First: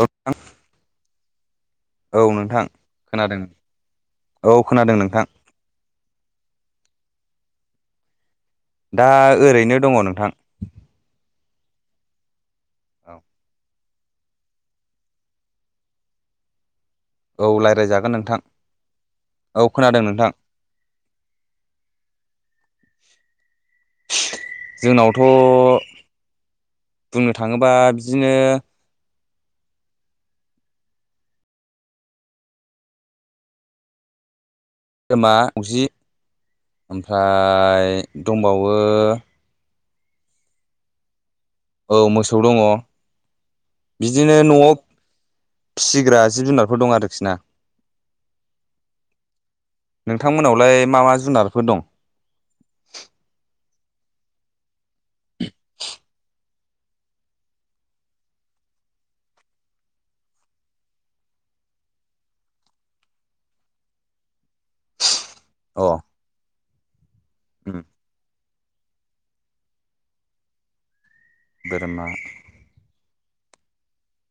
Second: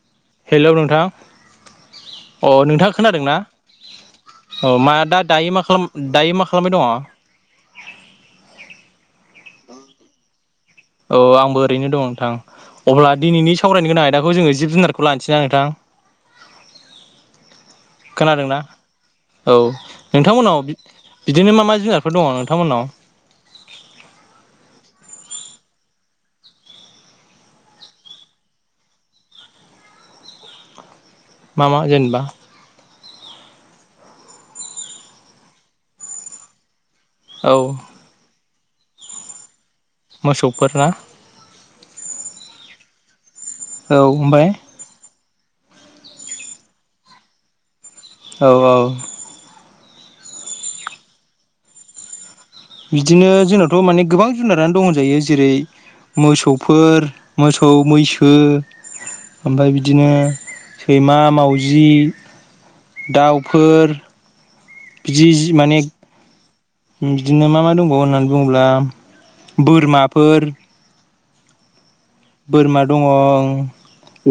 औ हेलौ नोंथां औ अ नोंथां खोनादोंना खोनादों औ मा खोनादों दा नोंथां दायो मा खालाम दायो मा खालामबाय दङ दा ओरैनो दङ नोंथां औ आंबो ओरैनो दङ' नोंथां अब्ला औ दिनैनि सावराय नाय आयदाखौ जोङो जिब जुनारखौ लानोसैना नोंथां औ लायरायजागोन नोंथां खोनादोंना औ खोनादों नोंथां नोंथांमोननाव बिदिनो मा मा जुनारफोर दङ नोंथांमोननाव जोंनावथ' बुंनो थाङोबा बिदिनो मामा जेनबा गोमा मावजि औ ओमफ्राय दंबावो मोसौफोरना ओ मोसौ दङ औ बिदिनो ओमफ्राय न'आव फिसिग्रा जिब जुनारफोर दं आरोखि ना औ औ नोंथां मोनावलाय मा मा जुनारफोर दं? बिदिनो जोंनावथ' माने गोबां जुनारानो दं होनजायो जेरै मोसौ फोर मोसौ, मैसो ओमफाय बिदिनो सैमा, मावजि दाउफोर बिदि जि माने अ बिदिनो मा मा उम दंबावो होननानै बुङोब्ला बोरमाफोर बोरमा बोरमा दङ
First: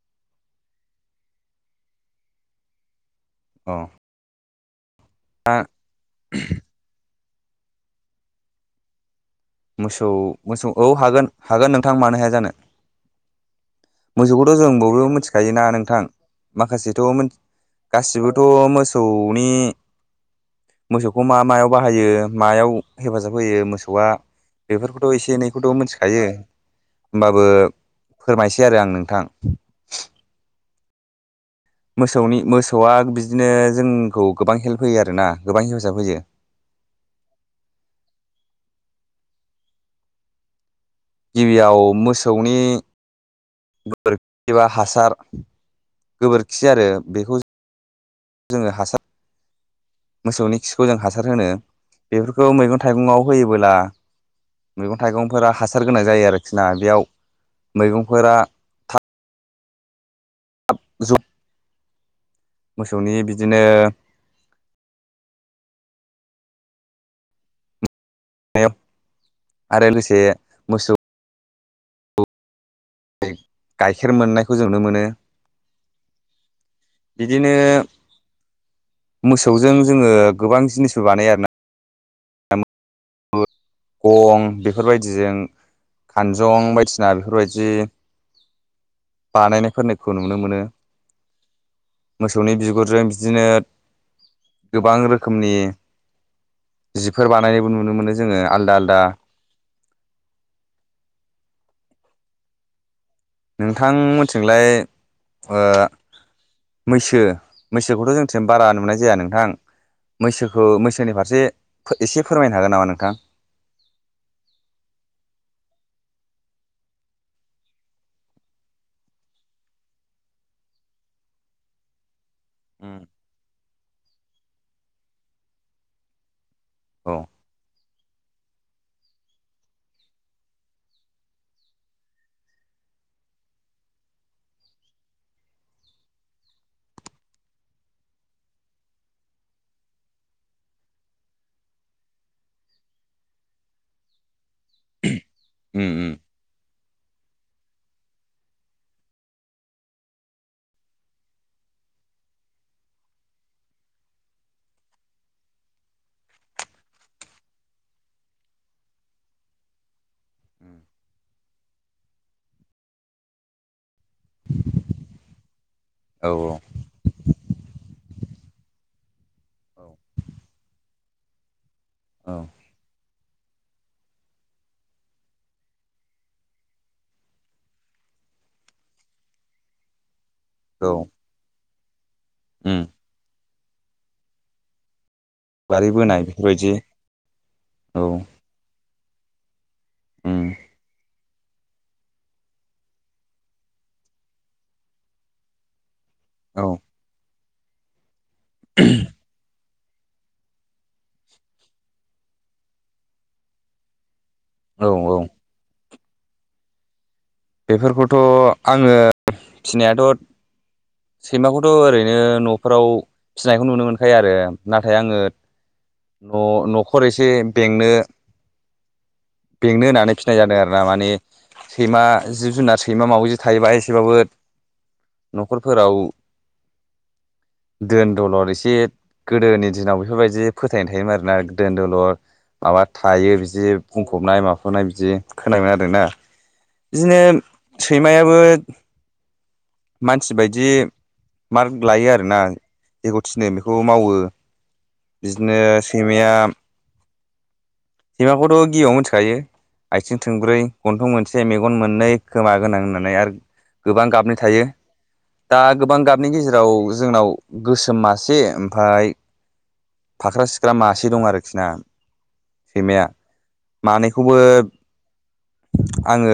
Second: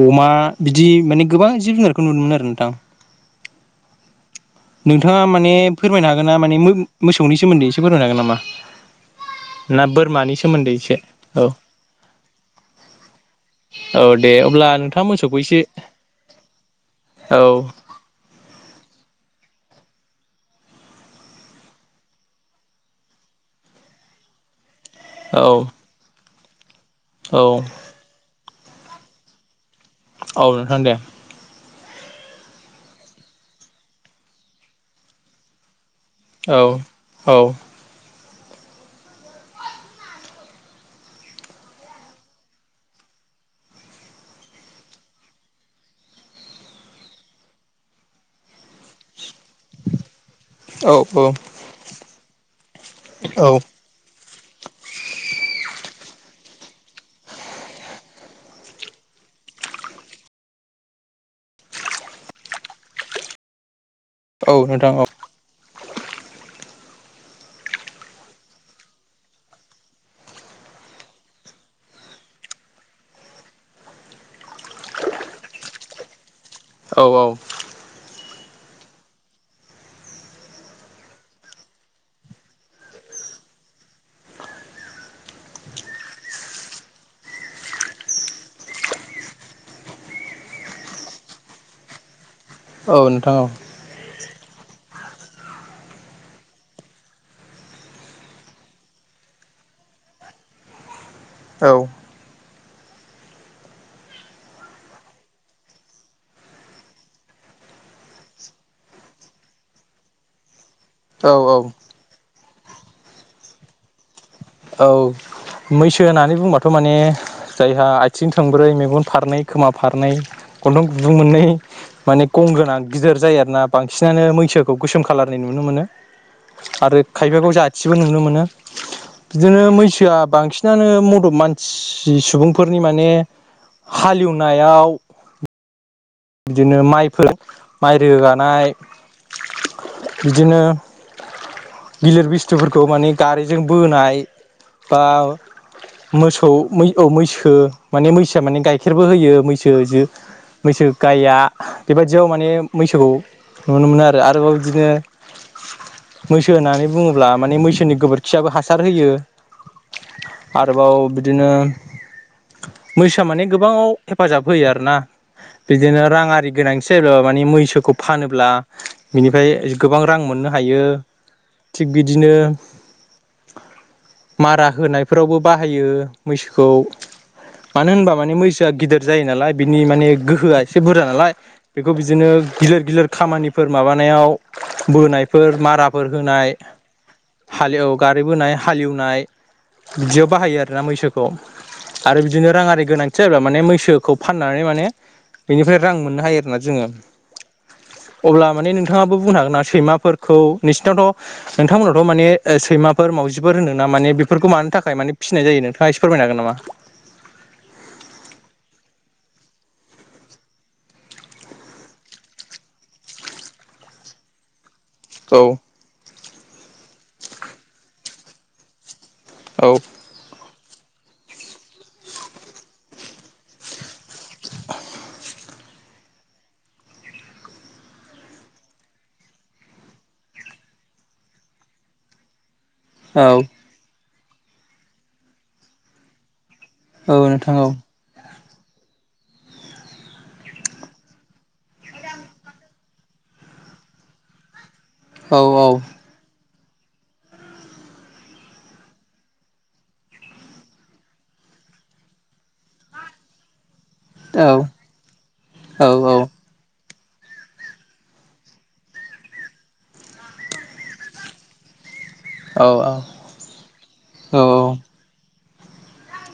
अमा बिदि माने गोबां जिब जुनारखौ नुनो मोनो आरो नोंथां अ नोंथाङा माने दा फोरमायनो हागोन ना माने मो-मोसौनि सोमोन्दै एसे फोरमायनो हागोन नामा ना मोसौ बोरमानि मोसौ सोमोन्दै औ एसे हागोन औ हागोन नोंथां मानो हाया जानो औ दे मोसौखोथ' अब्ला जों नोंथाङा बयबो मोसौखौ एसे मिथिखायोना नोंथां माखासेथ' मोन औ गासिबोथ' मोसौनि मोसौखौ मा मायाव बाहायो मायाव हेफाजाब होयो मोसौआ बेफोरखोथ' एसे औ एनैखौथ' मोन्थिखायो औ होमबाबो फोरमायसै आरो आं नोंथां औ नोंथां दे मोसौनि मोसौआ बिदिनो जोंखौ गोबां हेल्प होयो आरोना गोबां हेफाजाब होयो औ औ गिबियाव मोसौनि गोबोरखि एबा हासार गोबोरखि आरो बेखौ जोङो हासार मोसौनि खिखौ औ जों हासार होनो बेफोरखौ मैगं थाइगङाव औ होयोबोला मैगं थाइगंफोरा हासार गोनां जायो आरोखि ना बेयाव मैगंफोरा आ जु [unintelligible] मोसौनि बिदिनो औ नोंथां औ- आरो लोगोसे मोसौ गाइखेर मोननायखौ जों नुनो मोनो औ औ बिदिनो मोसौजों जोङो गोबां जिनिसबो बानायो आरोना गं बेफोरबायदिजों खानजं बायदिना बेफोरबायदि बानायनायफोरनियखौ नुनो मोनो मोसौ मोसौनि औ बिगुरजों नोंथां औ बिदिनो गोबां रोखोमनि जिफोर बानायनायबो नुनो नुनो मोननो जोङो आलदा-आलदा औ नोंथां मोनथिंलाय ओ मैसो मैसोखौथ' जोंथि बारा नुनाय जाया नोंथां मैसोखौ मैसोनि फारसे औ एसे फोरमायनो हागोन नामा नोंथां औ मैसो होननानै बुंबाथ' माने जायहा आथिं थांब्रै मेगन फारनै खोमा फारनै गन्थं गुन्दुं मोननै माने गं गोनां गिदिर जायो आरोना बांसिनानो मैसोखौ गैसोम खालारनि नुनो मोनो। आरो औ खायफाखौव जाथिबो नुनो मोनो बिदिनो मैसोआ बांसिनानो मदद मानसि सुबुंफोरनि माने हालेवनायाव बिदिनो माइफोर माइ रोगानाय बिदिनो गिलिर बुस्थुफोरखौ माने गारिजों बोनाय बा उम मोसौ-मै औ मैसो माने मैसोआ माने गाइखेरबो होयो मैसो जो मैसो गाइया बेबायदियाव माने मैसोखौ नुनो मोनो आरो आरोबाव बिदिनो मैसो होननानै बुङोब्ला माने मैसोनि गोबोरखियाबो हासार होयो। उम आरोबाव बिदिनो मैसाोआ माने गोबाङाव हेफाजाब होयो आरोना बिदिनो औ रांआरि गोनांथि जायोब्ला माने मैसोखौ फानोब्ला बिनिफ्राय गोबां रां मोननो हायो थिग औ बिदिनो, औ मारा होनायफोरावबो बाहायो मैसोखौ मानो होनबा माने मैसोआ गिदिर जायो नालाय बिनि माने गोहोआ एसे औ बुरजा नालाय बेखौ बिदिनो उम गिलिर-गिलिर खामानिफोर माबानायाव बोनाय फोर बारि माराफोर बोनाय होनाय बेफोरबायदि हालेव औ गारिबोनाय हालेवनाय।्््््् बिदियाव उम बाहायो आरोना मैसोखौ आरो बिदिनो राङारि गोनांथि जायोबा माने मैसोखौ फाननानै माने बेनिफ्राय रां मोनो मोननो हायो आरोना औ जोङो अब्ला माने नोंथाङाबो बुंनो हागोन सैमाफोरखौ नोंसिनावथ' नोंथांमोनावथ' माने सैमाफोर मावजिफोर होनदोंना माने बेफोरफोरखौ मानो औ थाखाय माने औ फिसिनाय जायो नोंथाङा एसे फोरमायनो हागोन नामा? बेफोरखौथ' आङो फिनायाथ' सैमाखौथ' ओरैनो न'फोराव फिसिनायखौ नुनो मोनखायो आरो नाथाय आङो औ न' न'खर एसे बेंनो औ बेंनो होननानै फिनाय जादों आरोना माने सैमा जिब जुनार सैमा मावजि थायोबा एसेबाबो न'खरफोराव [inaudible] दोन दलद एसे गोदोनि दिनाव बेफोरबायदि फोथायनाय थायोमोन आरोना दोन दलद माबा थायो बिदि बुंफबनाय माफबनाय बिदि खोनायोम आरोना औ बिदिनो नोंथां औ सैमायाबो [inaudible] मानसि बायदि मार्क लायो आरोना जेखौ थिनो बेखौ मावो औ बिदिनो सैमाया सैमाखौथ' गिबियाव मिथिखायो आथिं थोंब्रै गन्थं मोनसे मेगन मोननै खोमा गोनां होननानै आर गोबां गाबनि थायो दा गोबां गाबनि गेजेराव जोंनाव गोसोम मासे ओमफ्राय फाख्रा सिख्रा मासे दं आरोखि ना सैमाया मानैखौबो आङो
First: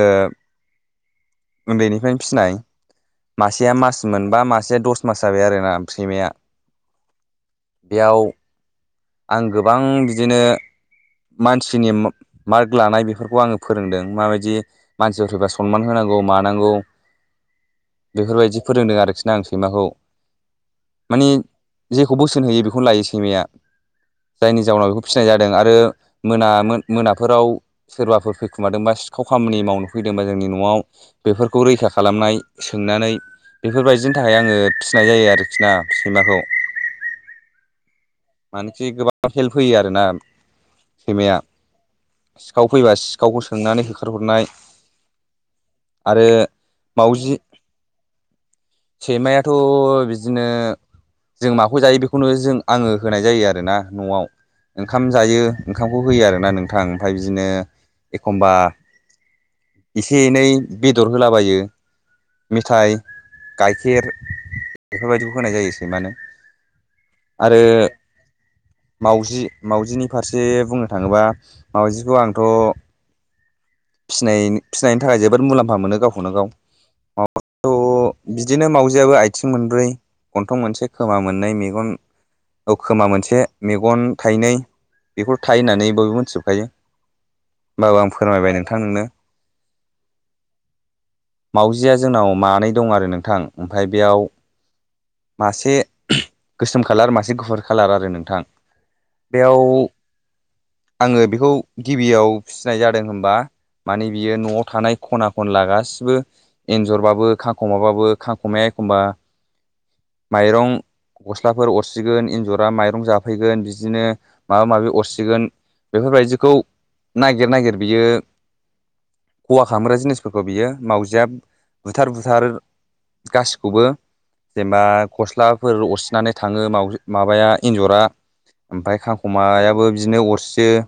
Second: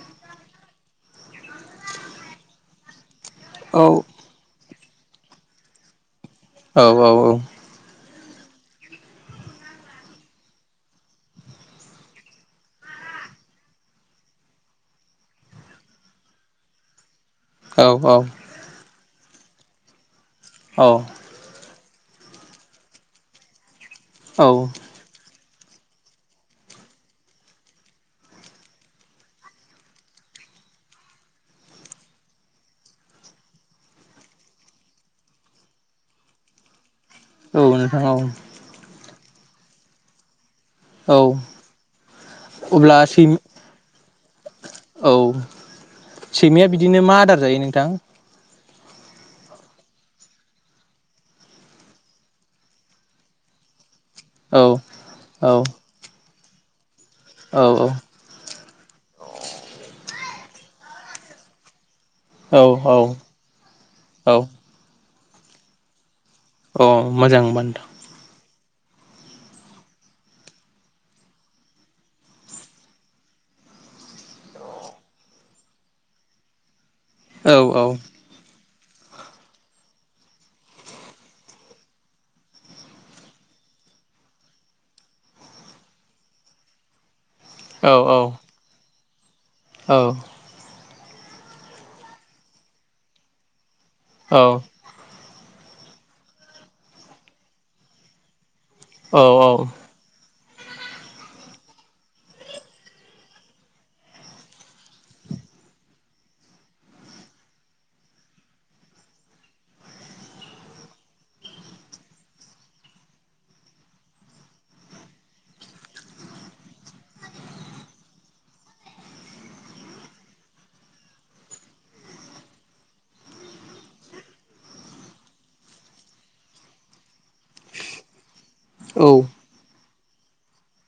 उन्दैनिफ्रायनो फिनाय मासेया मास मोनबा मासेया दस मास जाबाय आरोना सैमाया औ औ औ बेयाव आं गोबां बिदिनो मानसिनि मार्क लानाय बेफोरखौ आङो फोरोंदों माबायदि मानसिफोर फैबा सनमान होनांगौ मा नांगौ औ बेफोरबायदि फोरोंदों आरोखि न आं सैमाखौ औ मानि जेखौ बोसोन होयो बेखौनो लायो सैमाया जायनि औ जाउनाव बेखौ फिसिनाय जादों आरो मोना मोनाफोराव सोरबाफोर फैखुमादोंबा सिखाव खामानि मावनो फैदोंबा जोंनि न'आव बेफोरखौ रैखा खालामनाय सोंनानै बेफोरबायदिनि थाखाय आङो फिसिनाय जायो आरोखि ना सैमाखौ औ नोंथां औ मानोखि हेल्प होयो आरोना औ सैमाया सिखाव फैबा अब्ला सैम सिखावखौ सोंनानै होखारहरनाय औ आरो सैमाया बिदिनो मा मावजि आदार जायो नोंथां सैमायाथ' बिदिनो जों माखौ जायो बेखौनो जों आङो होनाय जायो आरोना न'आव औ ओंखाम जायो औ ओंखामखौ होयो आरोना नोंथां ओमफ्राय बिदिनो औ एखमबा एसे एनै बेदर होलाबायो औ औ मेथाय गाइखेर औ बेफोरबायदिखौ होनाय जायो सैमानो अ मोजां बान्दो मावाउजि मावाउजिनि फारसे बुंनो थाङोबा मावाउजिखौ आंथ' फिनाय फिनायनि थाखाय जोबोद मुलाम्फा मोनो गावखौनो गाव औ औ बियाबबो आथिं मोनब्रै गन्थं मोनसे खोमा मोननै मेगन औ खोमा मोनसे मेगन थाइनै बेखौ थायो होननानै बयबो मोनथिजोबखायो औ होनोमबाबो आं फोरमायबाय नोंथां नोंनो औ मावजिया जोंनाव मानै दं आरो नोंथां ओमफ्राय बेयाव औ मासे गोसोम खालार मासे गुफुर खालार आरो नोंथां औ औ बेयाव आङो बेखौ गिबियाव फिसिनाय जादों होनबा मानि बियो न'आव थानाय खना खनला गासिबो एन्जरबाबो खांख'माबाबो खांख'माया एखमबा [inaudible] माइरं गस्लाफोर अरसिगोन एन्जरा माइरं जाफैगोन बिदिनो माबा माबि अरसिगोन बेफोरबायदिखौ नागिर नागिर बियो खवा खालामामग्रा जिनिसफोरखौ बियो मावजिया बुथार बुथार गासिखौबो जेनेबा गस्लाफोर अरसिनानै थाङो माबाया एन्जरा ओमफ्राय औ खांख'मायाबो बिदिनो अरसियो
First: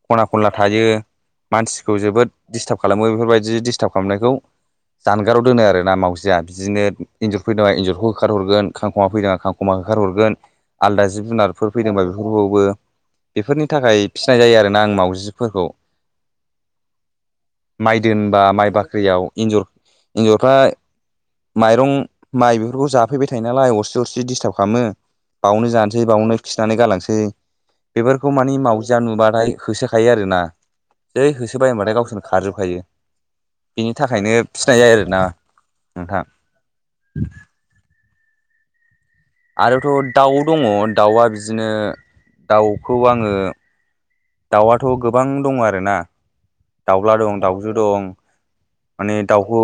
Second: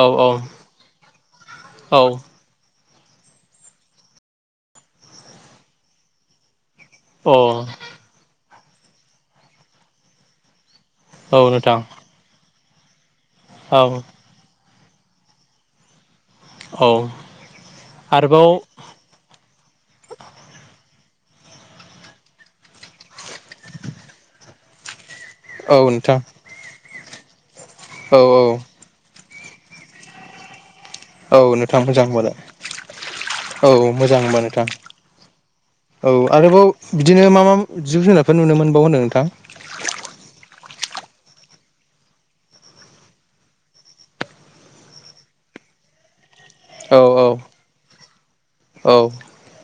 अ खना खनला थायो मानसिखौ जोबोद दिस थाब खालामो बेफोरबायदि दिस्टार्ब खालामनायखौ जानगाराव दोनो आरो ना मावजिया । बिदिनो इन्जर फैदा एन्जरखौ होखार हरगोन खांखमा फैदों खांख'मा होखारहरगोन । आलदा जिब औ जुनारफोर नोंथां फैदोंबा बेफोरफोरखौावबो बेफोरनि औ थाखाय फिसिनाय जायो आरोोना आं मावउजिफोरखौ औ माइ दोनबा आरोबाव माइ बाख्रियाव एन्जर एन्जरफ्रा माइरं माइ बेफोरखौ जाफैबाय थायो नालाय अरसे अरसे दिडिस्थार्ब खालामो बावनो औ जानोसै नोंथां बावनो खिनानै गालांसै औ बेफोरखौ औ मानिे मावजिया नुबाथाय होसोखायो आरोोना जै औ होसोबाय नोंथां होनबाथाय मोजां गावसोरनो होनबालाय खारजोबखायो औ बिनि मोजां थाखायनो होनबा नोंथां फिनाय जायो आरोना औ नोंथां आरोबाव बिदिनो मा मा जिब जुनारफोर नुनो मोनबाव होनदों नोंथां आरोथ' दाउ दङ दाउआ बिदिनो दाउखौ आङो दाउआथ' गोबां दङ आरोना औ दाउला औ दं दाउजु दं औ माने दाउखौ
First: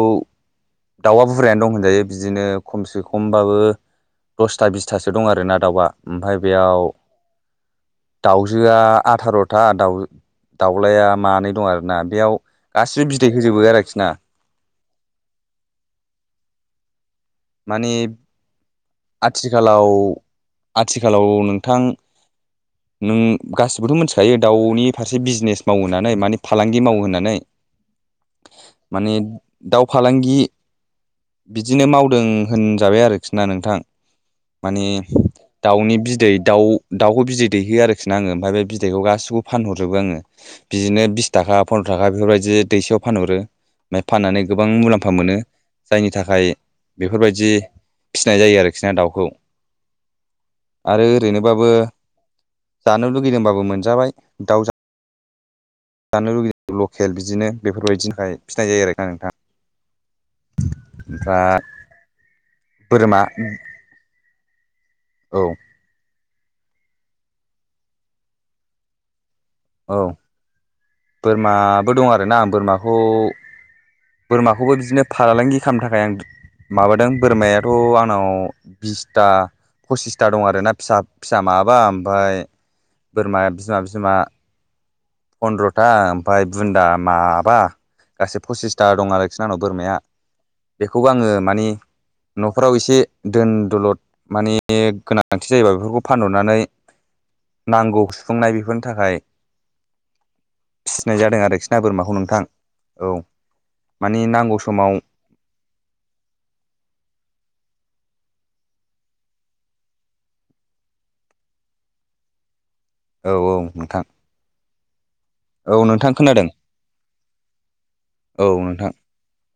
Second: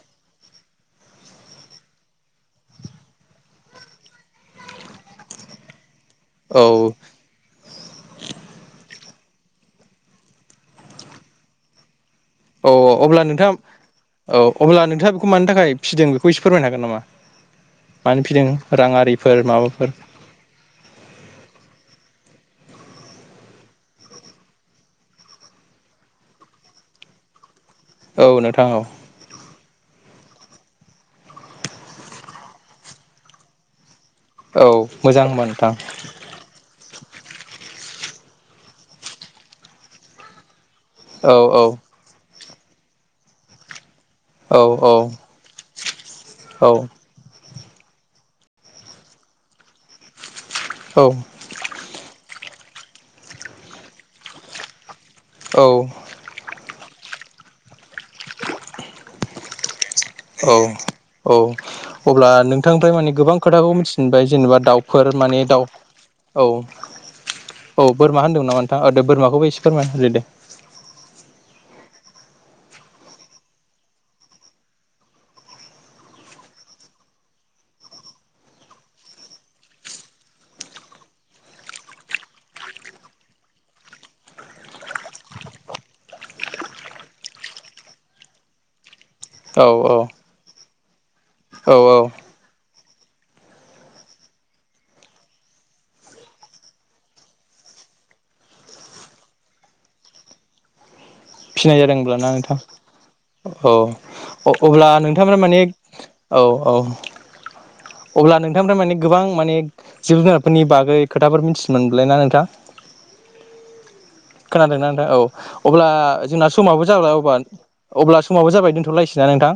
दाउआ बुरजायानो दं होनजायो बिदिनो खमसे खमबाबो दसथा बिसथासो दं आरोना दाउआ ओमफ्राय औ बेयाव दाउजोआ आथार' थथा दाउ दाउलाया मानै दं आरोना बेयाव औ गासिबो अब्ला बिदै नोंथां होजोबो आरोखि ना औ अब्ला नोंथाङा बेखौ मानि थाखाय फिसिदों बेखौ एसे फोरमायनो हागोन नामा माने मानो फिदों राङारिफोर माबाफोर आथिखालाव आथिखालाव नों थां नों गासिबोथ' मिथिखायो दाउनि फारसे बिजनेस मावहोनानै माने फालांगि माव होनोनानै औ नोंथां औ माने दााव फालांगि बिदिनो माव फोरों होनजाबाय आरोखि ना नोंथां औ माने मोजां होनबा नोंथां दाउनि बिदै दाउ दाउखौ बिदै दैहो आरोखि ना आङो ओमफ्राय बे बिदैखौ गासिखौबो फानहरजोबो आङो बिदिनो बिस औ थाखा फन्द्र' थाखा बेफोरबायदि ज दैसेायाव फानहरो ओमफ्राय फाननानै औ गोबां औ औ मुलाम्फा मोनो जायनि थाखाय बेफोरबायाददि फिसिनाय जायो आरोखि ना दाउखौ औ आरो ओरैनोबाबो जानो लुगैदोंबाबो मोनजाबाय दाउ औ जानो लुगैयो लकेल बिदिनो बेफोरबायदिनि थाखाय फिसिनाय जायो आरोख आ नोंथां । औ औ अब्ला नोंथांनिफ्राय माने बोरमा गोबां खोथाखौ मिथिबाय जेनेबा दाउफोर औ माने दाउ औ औ बोरमा होनदों नामा नोंथांद बोरमाखौबो एसे औ फोरमायना होदो दे बोरमाबो दं आरोना आं बोरमाखौ बोरमाखौबो बिदिनो फारालांगि खालामनो थाखाय आं माबादों बोरमायाथ' आंनाव बिसथा फसिसथा दं आरोना फिसा फिसा माबा ओमफ्राय बोरमाया बिमा बिमा फन्द्र'था ओमफ्राय बुन्दा माबा गासै फसिसथा दं आरोखिना आंनाव औ बोरमाया औ बेखौबो आङो मानिे औ औ न'खराव एसे दोन दलद माने गोनांथि जायोबा बेफोरखौ फानहरनानै नांगौ सुफुंनाय बेफोरनि थाखाय। फिसिनाय जादों आरोखि फिनाय ना जादों बोरमाखौ होनब्लाना नोंथां। औ औ मानि नांगौ अब्ला समाव नोंथांमोना माने औ औ। अब्ला नोंथांनिफ्राय माने गोबां माने जिब जुनारफोरनि बागै खोथाफोर मिथिनो मोनबायना नोंथां। औ औ नोंथां। खोनादोंना नोंथां औ औ अब्ला। नोंथां जोंना खोनादों समावबो जाबाय अब्ला अब्ला औ समाबो जाबाय नोंथां दोनथ'लायसै ना नोंथां।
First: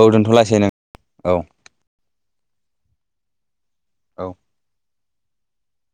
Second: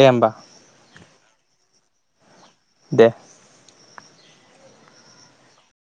औ होमबा दोनथलासै नों औ। दे। औ।